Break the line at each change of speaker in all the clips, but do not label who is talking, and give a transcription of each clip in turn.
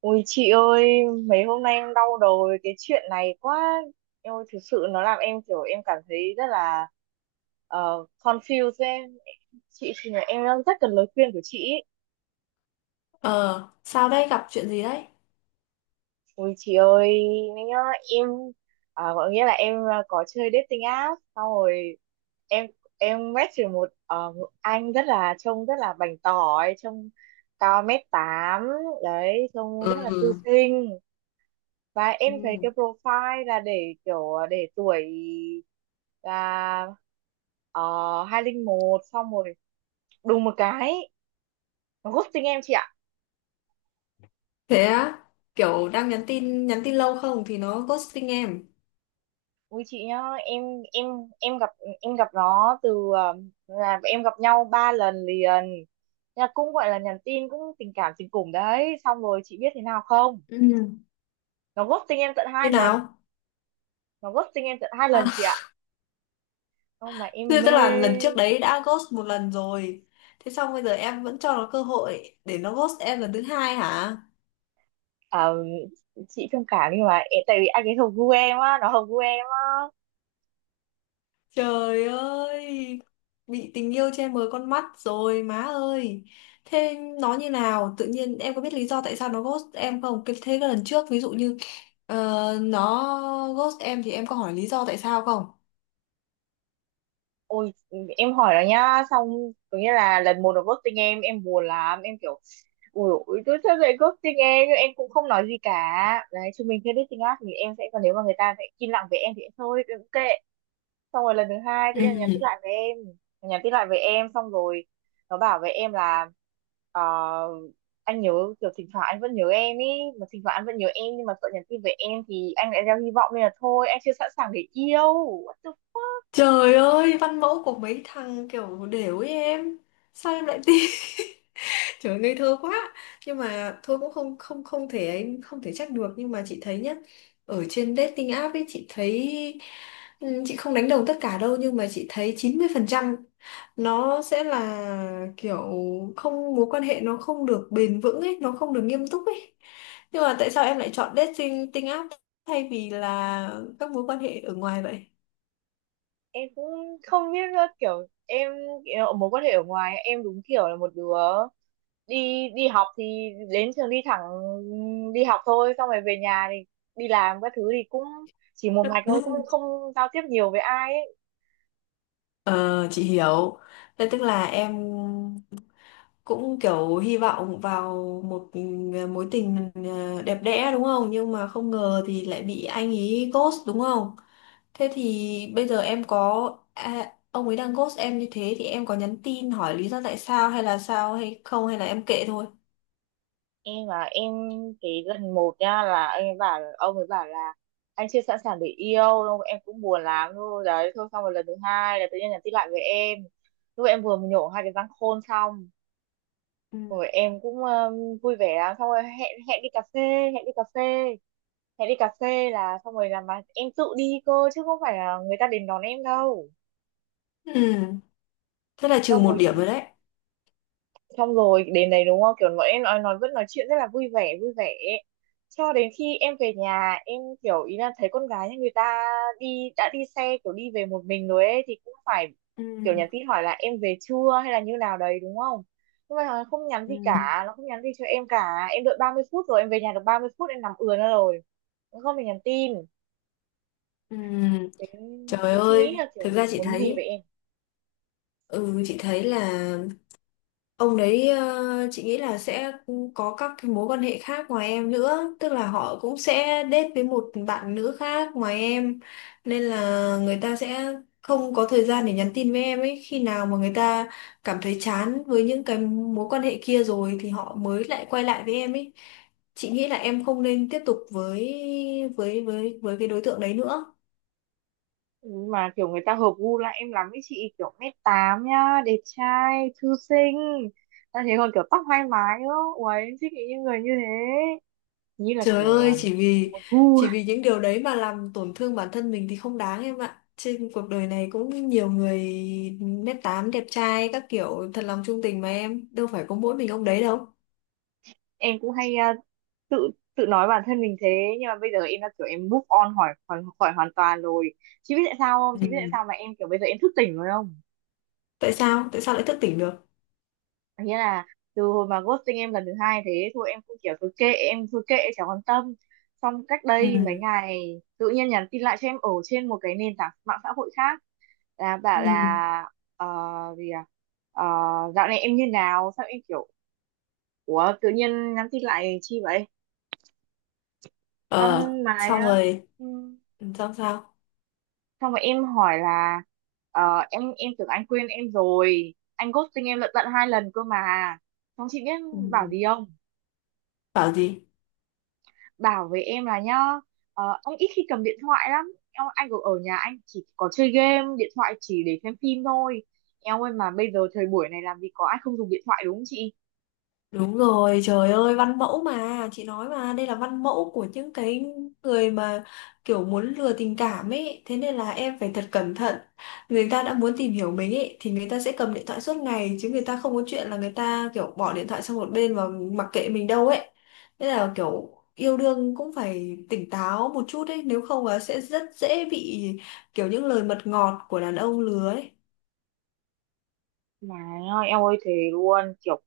Ôi chị ơi, mấy hôm nay em đau đầu với cái chuyện này quá. Em ơi, thực sự nó làm em kiểu em cảm thấy rất là confused ấy. Chị thì là em đang rất cần lời khuyên của chị ý.
Ờ, sao đấy, gặp chuyện gì đấy?
Ôi chị ơi, nhá, em có nghĩa là em có chơi dating app, xong rồi em em match được một anh rất là trông rất là bảnh tỏi, trông cao 1m8 đấy, trông rất là thư
Ừ.
sinh, và em thấy cái
Ừ.
profile là để kiểu để tuổi là hai linh một, xong rồi đùng một cái nó ghosting em chị ạ.
Thế á, kiểu đang nhắn tin lâu không thì nó ghosting em.
Ui chị nhá, em em gặp em gặp nó là em gặp nhau ba lần liền, là cũng gọi là nhắn tin cũng tình cảm tình cùng đấy, xong rồi chị biết thế nào không?
Ừ.
Nó ghosting em tận hai
Như
lần.
nào?
Nó ghosting em tận hai
À,
lần chị ạ. Không mà em
thế tức
mê.
là lần trước đấy đã ghost một lần rồi. Thế xong bây giờ em vẫn cho nó cơ hội để nó ghost em lần thứ hai hả?
À, chị thông cảm nhưng mà em- tại vì anh ấy hợp gu em á, nó hợp gu em á.
Trời ơi, bị tình yêu che mờ con mắt rồi má ơi. Thế nó như nào? Tự nhiên em có biết lý do tại sao nó ghost em không? Cái- thế cái lần trước ví dụ như nó ghost em thì em có hỏi lý do tại sao không?
Ôi, em hỏi nó nhá, xong có nghĩa là lần một nó ghosting em buồn lắm, em kiểu ui ui tôi sao lại ghosting em, nhưng em cũng không nói gì cả đấy. Chúng mình chưa dating app thì em sẽ còn, nếu mà người ta sẽ im lặng về em thì thôi, ok. Xong rồi lần thứ hai tự nhiên nó nhắn tin
Ừ.
lại với em. Nó nhắn tin lại với em xong rồi nó bảo với em là ờ, anh nhớ, kiểu thỉnh thoảng anh vẫn nhớ em ý. Mà thỉnh thoảng anh vẫn nhớ em nhưng mà sợ nhắn tin với em thì anh lại gieo hy vọng, nên là thôi, anh chưa sẵn sàng để yêu. What the...
Trời ơi, văn mẫu của mấy thằng kiểu đều ấy em. Sao em lại tin? Trời ơi, ngây thơ quá. Nhưng mà thôi cũng không không không thể ấy, không thể trách được nhưng mà chị thấy nhá, ở trên dating app ấy chị thấy chị không đánh đồng tất cả đâu nhưng mà chị thấy 90% nó sẽ là kiểu không, mối quan hệ nó không được bền vững ấy, nó không được nghiêm túc ấy. Nhưng mà tại sao em lại chọn dating dating app thay vì là các mối quan hệ ở ngoài vậy?
Em cũng không biết nữa, kiểu em kiểu mối quan hệ ở ngoài, em đúng kiểu là một đứa đi đi học thì đến trường đi thẳng đi học thôi, xong rồi về nhà thì đi làm các thứ thì cũng chỉ một mạch thôi, cũng không giao tiếp nhiều với ai ấy.
Ờ, chị hiểu. Thế tức là em cũng kiểu hy vọng vào một mối tình đẹp đẽ đúng không? Nhưng mà không ngờ thì lại bị anh ý ghost đúng không? Thế thì bây giờ em có à, ông ấy đang ghost em như thế thì em có nhắn tin hỏi lý do tại sao hay là sao hay không hay là em kệ thôi.
Em cái lần một nha, là em bảo ông ấy bảo là anh chưa sẵn sàng để yêu đâu, em cũng buồn lắm thôi đấy thôi, xong rồi lần thứ hai là tự nhiên nhắn tin lại với em lúc em vừa mới nhổ hai cái răng khôn xong
Ừ.
rồi em cũng vui vẻ lắm, xong rồi hẹn hẹn đi cà phê hẹn đi cà phê hẹn đi cà phê là xong rồi, là mà em tự đi cơ chứ không phải là người ta đến đón em đâu.
Ừ, thế là trừ
Xong
một
rồi chị,
điểm rồi đấy.
xong rồi đến đấy đúng không, kiểu bọn em nói vẫn nói chuyện rất là vui vẻ ấy. Cho đến khi em về nhà, em kiểu ý là thấy con gái nhà người ta đi xe, kiểu đi về một mình rồi ấy, thì cũng phải
Ừ.
kiểu nhắn tin hỏi là em về chưa hay là như nào đấy đúng không. Nhưng mà nó không nhắn gì
Ừ.
cả, nó không nhắn gì cho em cả, em đợi 30 phút, rồi em về nhà được 30 phút, em nằm ườn ra rồi, nó không hề nhắn tin.
Ừ,
Thế,
trời
thì chị nghĩ là
ơi, thực
kiểu
ra chị
muốn gì vậy
thấy,
em.
ừ chị thấy là ông đấy, chị nghĩ là sẽ có các cái mối quan hệ khác ngoài em nữa, tức là họ cũng sẽ date với một bạn nữ khác ngoài em nên là người ta sẽ không có thời gian để nhắn tin với em ấy, khi nào mà người ta cảm thấy chán với những cái mối quan hệ kia rồi thì họ mới lại quay lại với em ấy. Chị nghĩ là em không nên tiếp tục với với cái đối tượng đấy nữa.
Mà kiểu người ta hợp gu lại em lắm ấy chị, kiểu 1m8 nhá, đẹp trai thư sinh, ta thế còn kiểu tóc hai mái nữa, ui em thích những người như thế, như là
Trời
kiểu
ơi, chỉ vì
một gu.
chỉ vì những điều đấy mà làm tổn thương bản thân mình thì không đáng em ạ. Trên cuộc đời này cũng nhiều người nết tám đẹp trai các kiểu thật lòng trung tình mà em, đâu phải có mỗi mình ông đấy đâu.
Em cũng hay tự tự nói bản thân mình thế, nhưng mà bây giờ em đã kiểu em move on khỏi khỏi, khỏi hoàn toàn rồi. Chị biết tại sao không, chị biết tại
Ừ.
sao mà em kiểu bây giờ em thức tỉnh rồi không?
Tại sao? Tại sao lại thức tỉnh được?
Nghĩa là từ hồi mà ghosting em lần thứ hai, thế thôi em cũng kiểu cứ kệ, em cứ kệ chẳng quan tâm. Xong cách
Ừ.
đây mấy ngày tự nhiên nhắn tin lại cho em ở trên một cái nền tảng mạng xã hội khác, là
Ừ.
bảo là ờ, gì à Ờ, dạo này em như nào, sao em kiểu ủa tự nhiên nhắn tin lại chi vậy?
Ờ,
Xong mà
xong rồi,
ừ,
xong sao?
xong mà em hỏi là em tưởng anh quên em rồi, anh ghosting em lận tận hai lần cơ mà. Xong chị biết
Ừ.
bảo gì không.
Bảo gì?
Bảo với em là nhá, anh ít khi cầm điện thoại lắm em, anh ở ở nhà anh chỉ có chơi game điện thoại, chỉ để xem phim thôi. Em ơi mà bây giờ thời buổi này làm gì có ai không dùng điện thoại đúng không chị?
Đúng rồi, trời ơi, văn mẫu mà, chị nói mà, đây là văn mẫu của những cái người mà kiểu muốn lừa tình cảm ấy, thế nên là em phải thật cẩn thận. Người ta đã muốn tìm hiểu mình ấy, thì người ta sẽ cầm điện thoại suốt ngày, chứ người ta không có chuyện là người ta kiểu bỏ điện thoại sang một bên và mặc kệ mình đâu ấy. Thế là kiểu yêu đương cũng phải tỉnh táo một chút ấy, nếu không là sẽ rất dễ bị kiểu những lời mật ngọt của đàn ông lừa ấy.
Mà em ơi thế luôn, kiểu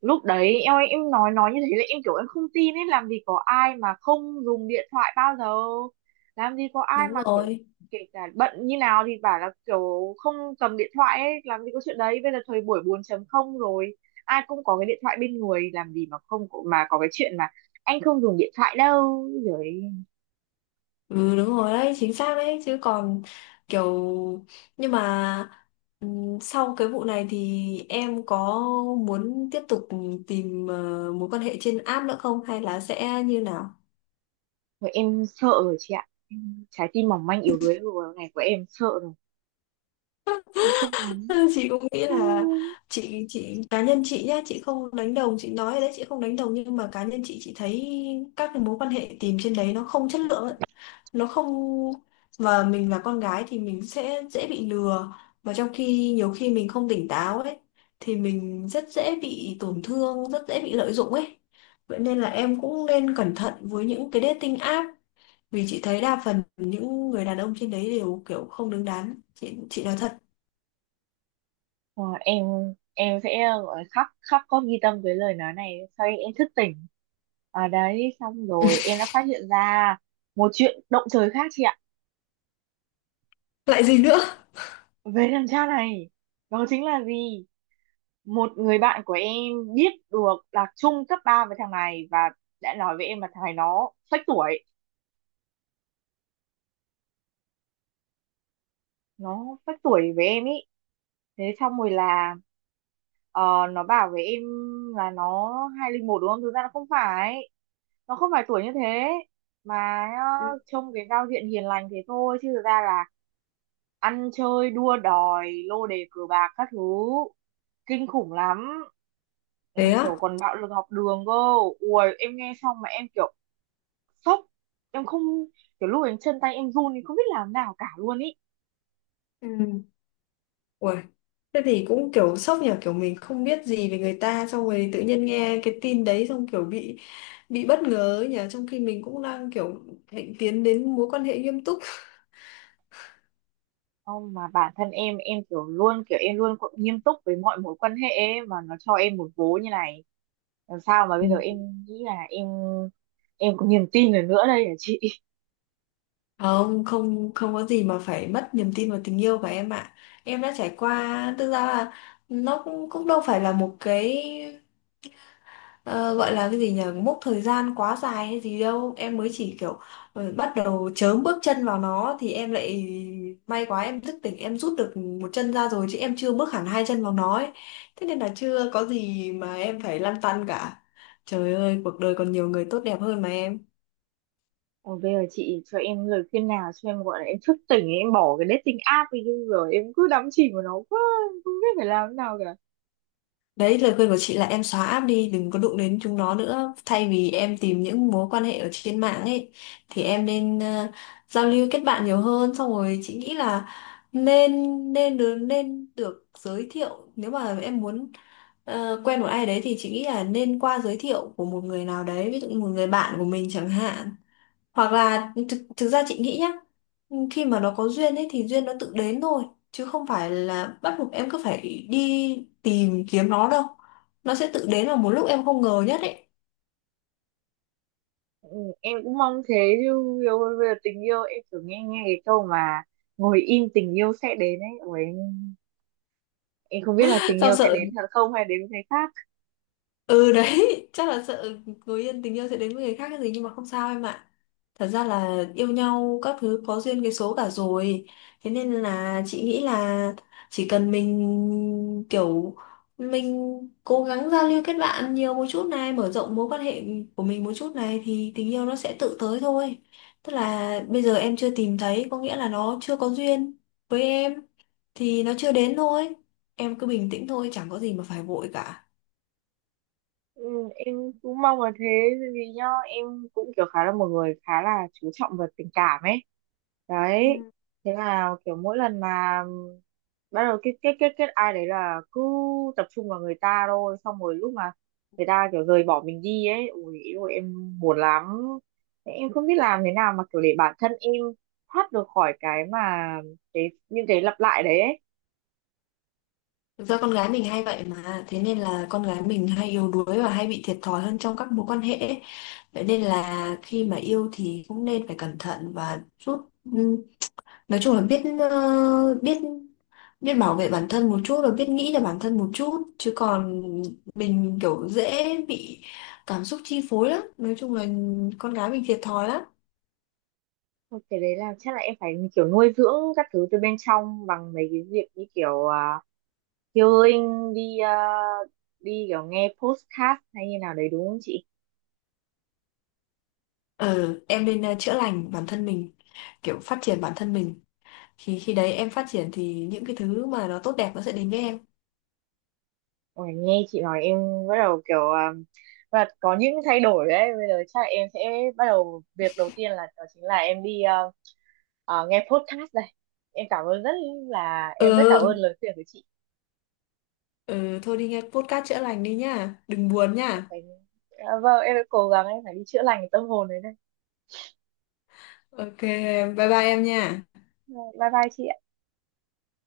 lúc đấy em nói như thế là em kiểu em không tin ấy, làm gì có ai mà không dùng điện thoại bao giờ, làm gì có ai
Đúng
mà kiểu
rồi.
kể cả bận như nào thì bảo là kiểu không cầm điện thoại ấy, làm gì có chuyện đấy, bây giờ thời buổi 4.0 rồi, ai cũng có cái điện thoại bên người, làm gì mà không có- mà có cái chuyện mà anh không dùng điện thoại đâu rồi.
Ừ đúng rồi đấy, chính xác đấy chứ còn kiểu, nhưng mà sau cái vụ này thì em có muốn tiếp tục tìm mối quan hệ trên app nữa không hay là sẽ như nào?
Rồi em sợ rồi chị ạ. Em- trái tim mỏng manh yếu đuối của ngày của em sợ rồi, em không muốn,
Chị cũng nghĩ
không
là
muốn.
chị cá nhân chị nhá, chị không đánh đồng, chị nói rồi đấy, chị không đánh đồng, nhưng mà cá nhân chị thấy các cái mối quan hệ tìm trên đấy nó không chất lượng ấy. Nó không, mà mình là con gái thì mình sẽ dễ bị lừa, và trong khi nhiều khi mình không tỉnh táo ấy thì mình rất dễ bị tổn thương, rất dễ bị lợi dụng ấy. Vậy nên là em cũng nên cẩn thận với những cái dating app, vì chị thấy đa phần những người đàn ông trên đấy đều kiểu không đứng đắn, chị nói thật.
Ờ, em em sẽ gọi là khóc khóc có ghi tâm với lời nói này, sau đấy em thức tỉnh ở đấy, xong rồi em đã phát hiện ra một chuyện động trời khác chị ạ
Lại gì nữa?
về đằng cha này. Đó chính là gì, một người bạn của em biết được là chung cấp 3 với thằng này, và đã nói với em là thằng này nó phách tuổi, nó phách tuổi với em ý. Thế xong rồi là Ờ, nó bảo với em là nó 2001 đúng không? Thực ra nó không phải. Nó không phải tuổi như thế. Mà
Ừ,
trông cái giao diện hiền lành thế thôi. Chứ thực ra là ăn chơi, đua đòi, lô đề cờ bạc các thứ. Kinh khủng lắm. Ừ,
thế á.
kiểu còn bạo lực học đường cơ. Ui, em nghe xong mà em kiểu sốc. Em không, kiểu lúc ấy chân tay em run thì không biết làm nào cả luôn ý.
Ừ, uầy, thế thì cũng kiểu sốc nhỉ, kiểu mình không biết gì về người ta xong rồi tự nhiên nghe cái tin đấy xong kiểu bị bất ngờ ấy nhỉ, trong khi mình cũng đang kiểu hạnh tiến đến mối quan hệ nghiêm túc.
Không mà bản thân em kiểu luôn kiểu em luôn có- nghiêm túc với mọi mối quan hệ ấy, mà nó cho em một vố như này làm sao mà bây giờ
Ừ.
em nghĩ là em có niềm tin được nữa đây hả chị?
Không, không không có gì mà phải mất niềm tin vào tình yêu của em ạ. Em đã trải qua thực ra là nó cũng cũng đâu phải là một cái ờ, gọi là cái gì nhỉ, mốc thời gian quá dài hay gì đâu, em mới chỉ kiểu bắt đầu chớm bước chân vào nó thì em lại may quá em thức tỉnh, em rút được một chân ra rồi chứ em chưa bước hẳn hai chân vào nó ấy. Thế nên là chưa có gì mà em phải lăn tăn cả. Trời ơi, cuộc đời còn nhiều người tốt đẹp hơn mà em.
Còn bây giờ chị cho em lời khuyên nào cho em gọi là em thức tỉnh ấy, em bỏ cái dating app đi chứ rồi em cứ đắm chìm vào nó quá, em không biết phải làm thế nào cả.
Đấy, lời khuyên của chị là em xóa app đi, đừng có đụng đến chúng nó nữa. Thay vì em tìm những mối quan hệ ở trên mạng ấy, thì em nên giao lưu kết bạn nhiều hơn. Xong rồi chị nghĩ là nên nên được giới thiệu. Nếu mà em muốn quen một ai đấy thì chị nghĩ là nên qua giới thiệu của một người nào đấy, ví dụ như một người bạn của mình chẳng hạn, hoặc là thực ra chị nghĩ nhá, khi mà nó có duyên ấy thì duyên nó tự đến thôi, chứ không phải là bắt buộc em cứ phải đi tìm kiếm nó đâu, nó sẽ tự đến vào một lúc em không ngờ nhất ấy.
Ừ, em cũng mong thế, chứ yêu bây giờ tình yêu, em cứ nghe nghe cái câu mà ngồi im tình yêu sẽ đến ấy. Ủa, em không biết là tình
Sao
yêu sẽ
sợ,
đến thật không hay đến với người khác.
ừ đấy, chắc là sợ người yêu, tình yêu sẽ đến với người khác cái gì, nhưng mà không sao em ạ. Thật ra là yêu nhau các thứ có duyên cái số cả rồi. Thế nên là chị nghĩ là chỉ cần mình kiểu mình cố gắng giao lưu kết bạn nhiều một chút này, mở rộng mối quan hệ của mình một chút này thì tình yêu nó sẽ tự tới thôi. Tức là bây giờ em chưa tìm thấy có nghĩa là nó chưa có duyên với em thì nó chưa đến thôi. Em cứ bình tĩnh thôi, chẳng có gì mà phải vội cả.
Ừ, em cũng mong là thế, bởi vì nhá em cũng kiểu khá là một người khá là chú trọng về tình cảm ấy đấy.
Ừ.
Thế là kiểu mỗi lần mà bắt đầu kết kết kết kết ai đấy là cứ tập trung vào người ta thôi, xong rồi lúc mà người ta kiểu rời bỏ mình đi ấy, ui ôi em buồn lắm. Thế em không biết làm thế nào mà kiểu để bản thân em thoát được khỏi cái mà cái những cái lặp lại đấy ấy.
Thực ra con gái mình hay vậy mà. Thế nên là con gái mình hay yếu đuối và hay bị thiệt thòi hơn trong các mối quan hệ ấy. Vậy nên là khi mà yêu thì cũng nên phải cẩn thận và chút ừm, nói chung là biết biết biết bảo vệ bản thân một chút và biết nghĩ cho bản thân một chút. Chứ còn mình kiểu dễ bị cảm xúc chi phối lắm. Nói chung là con gái mình thiệt thòi lắm.
Thôi cái đấy là chắc là em phải kiểu nuôi dưỡng các thứ từ bên trong bằng mấy cái việc như kiểu healing đi, đi kiểu nghe podcast hay như nào đấy đúng không chị?
Ừ, em nên chữa lành bản thân mình, kiểu phát triển bản thân mình, thì khi đấy em phát triển thì những cái thứ mà nó tốt đẹp nó sẽ đến với em.
Ôi, nghe chị nói em bắt đầu kiểu và có những thay đổi đấy, bây giờ chắc là em sẽ bắt đầu việc đầu tiên là đó chính là em đi nghe podcast đây. Em cảm ơn rất là em rất cảm ơn
Ừ,
lời khuyên của chị.
ừ thôi đi nghe podcast chữa lành đi nhá, đừng buồn nhá.
Phải- vâng em sẽ cố gắng em phải đi chữa lành cái tâm hồn đấy đây.
Ok em, bye bye em nha.
Bye bye chị.